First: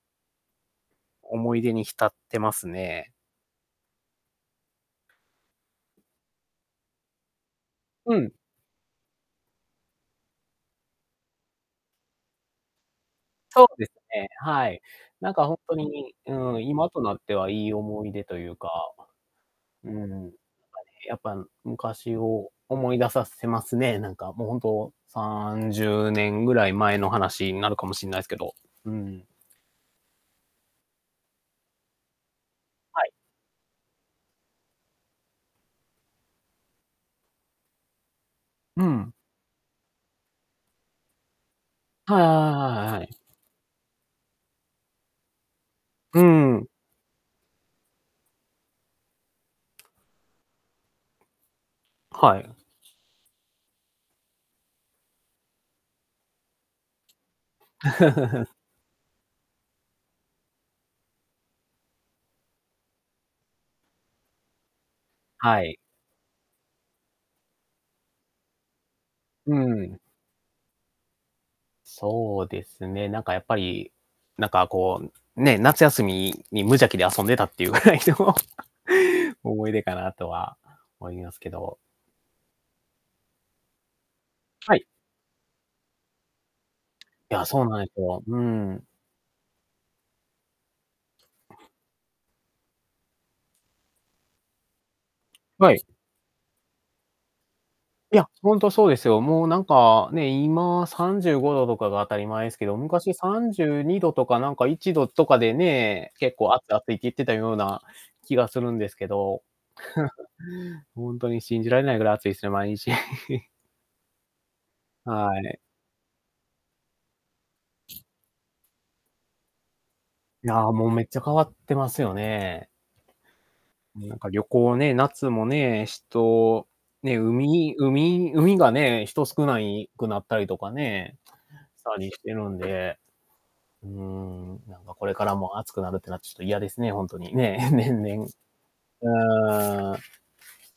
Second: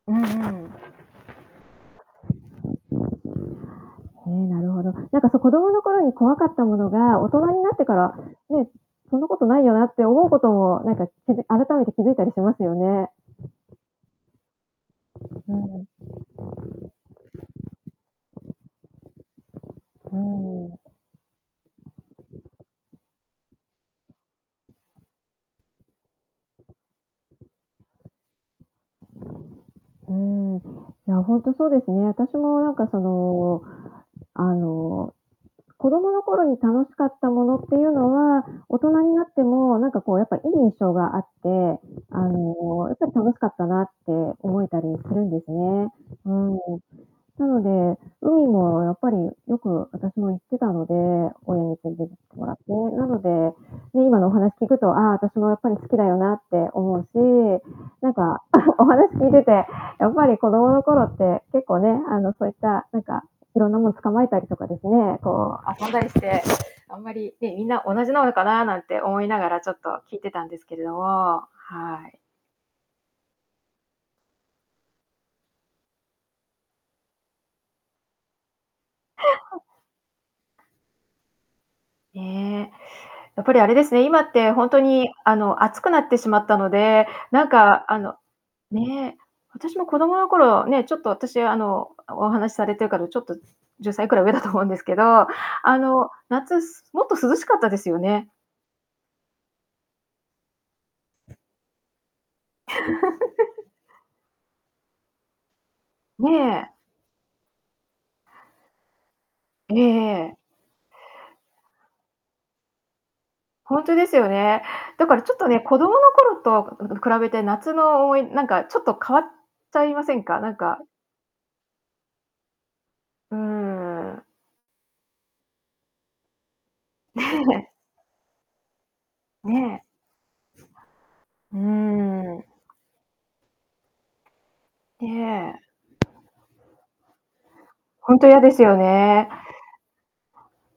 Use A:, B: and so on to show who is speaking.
A: うんうん。
B: 思い出に浸ってますね。
A: ええ、なるほど。なんかそ子供の頃に怖かったものが、大人になってから、
B: うん。
A: ね、そんなことないよなって思うことも、なんかきづ改めて気づいたりしますよね。
B: そうですね。はい。なんか
A: う
B: 本当
A: ん。
B: に、うん、今となってはいい思い出というか、うん、なんか
A: う
B: ね、
A: ん。
B: やっぱ昔を思い出させますね。なんか、もう本当30年ぐらい前の話になるかもしんないすけど、うん。
A: うーん、いや、本当そうですね。私もなんかそ
B: はい。
A: の、あの子供の頃に楽しかったものっていうのは、大
B: う
A: 人
B: ん。
A: になってもなんかこうやっぱいい印象があって、
B: は
A: あ
B: いはいはい
A: の、や
B: は
A: っ
B: いは
A: ぱり
B: い。
A: 楽しかったなって思えたりするんですね。
B: う
A: うん。
B: ん。
A: なので、海もやっぱりよく私も行ってたので、親に連れてきて
B: は
A: も
B: い。
A: らって。なので、で、今のお話聞くと、ああ、私もやっぱり好きだよなって思うし、なんか お話聞いてて、やっぱり子供の頃って、結構ね、あの、そういった、なんか、いろんなもの捕まえたりとかですね、こ
B: はい。
A: う遊んだりして、あんまり、ね、みんな同じなのかななんて思いなが
B: う
A: ら、ちょっと
B: ん。
A: 聞いてたんですけれども、はい。
B: そうですね。なんかやっぱり、なんかこう、ね、夏休みに無邪気で遊んでたっていうぐらいの、思い出かなとは思いますけど。
A: ね、やっぱりあれですね、今って本
B: は
A: 当
B: い。
A: にあの暑くなってしまったので、
B: い
A: な
B: や、
A: ん
B: そうな
A: か
B: んで
A: あ
B: す
A: の、
B: よ。うん。
A: ね私も子供の頃、ね、ちょっと私あのお話しされてるからちょっと10歳くらい上だと思うんですけど
B: は
A: あ
B: い。
A: の、夏もっと涼しかったですよ
B: い
A: ね。
B: や、本当そうですよ。もうなんか、ね、今35度とかが当たり前ですけど、昔さんじ ゅうにどとかなんか1度とかでね、
A: ね
B: 結構暑
A: え。
B: い暑いって言ってたような気がするんですけど
A: ええ。
B: 本当に信じられないぐらい暑いですね、毎日。
A: 本当ですよね、だからち
B: は
A: ょっと
B: い。
A: ね、子供の頃と、うう、比べて夏の、思いなんかちょっと変わっちゃいませんか？
B: い
A: なん
B: や、
A: か
B: もうめっちゃ変わってますよね。
A: うー
B: もなん
A: ん。
B: か旅行ね、夏もね、人、ね、
A: ねえ。
B: 海海海がね、人少な
A: ね。
B: いくなったりとかね、
A: う
B: さらにしたりして
A: ーん。
B: るんで。うーん、なんかこれからも
A: ね
B: 暑
A: え。
B: くなるっていうのはちょっと嫌ですね、本当に、ね、年
A: 本
B: 々、
A: 当嫌ですよね。
B: あー。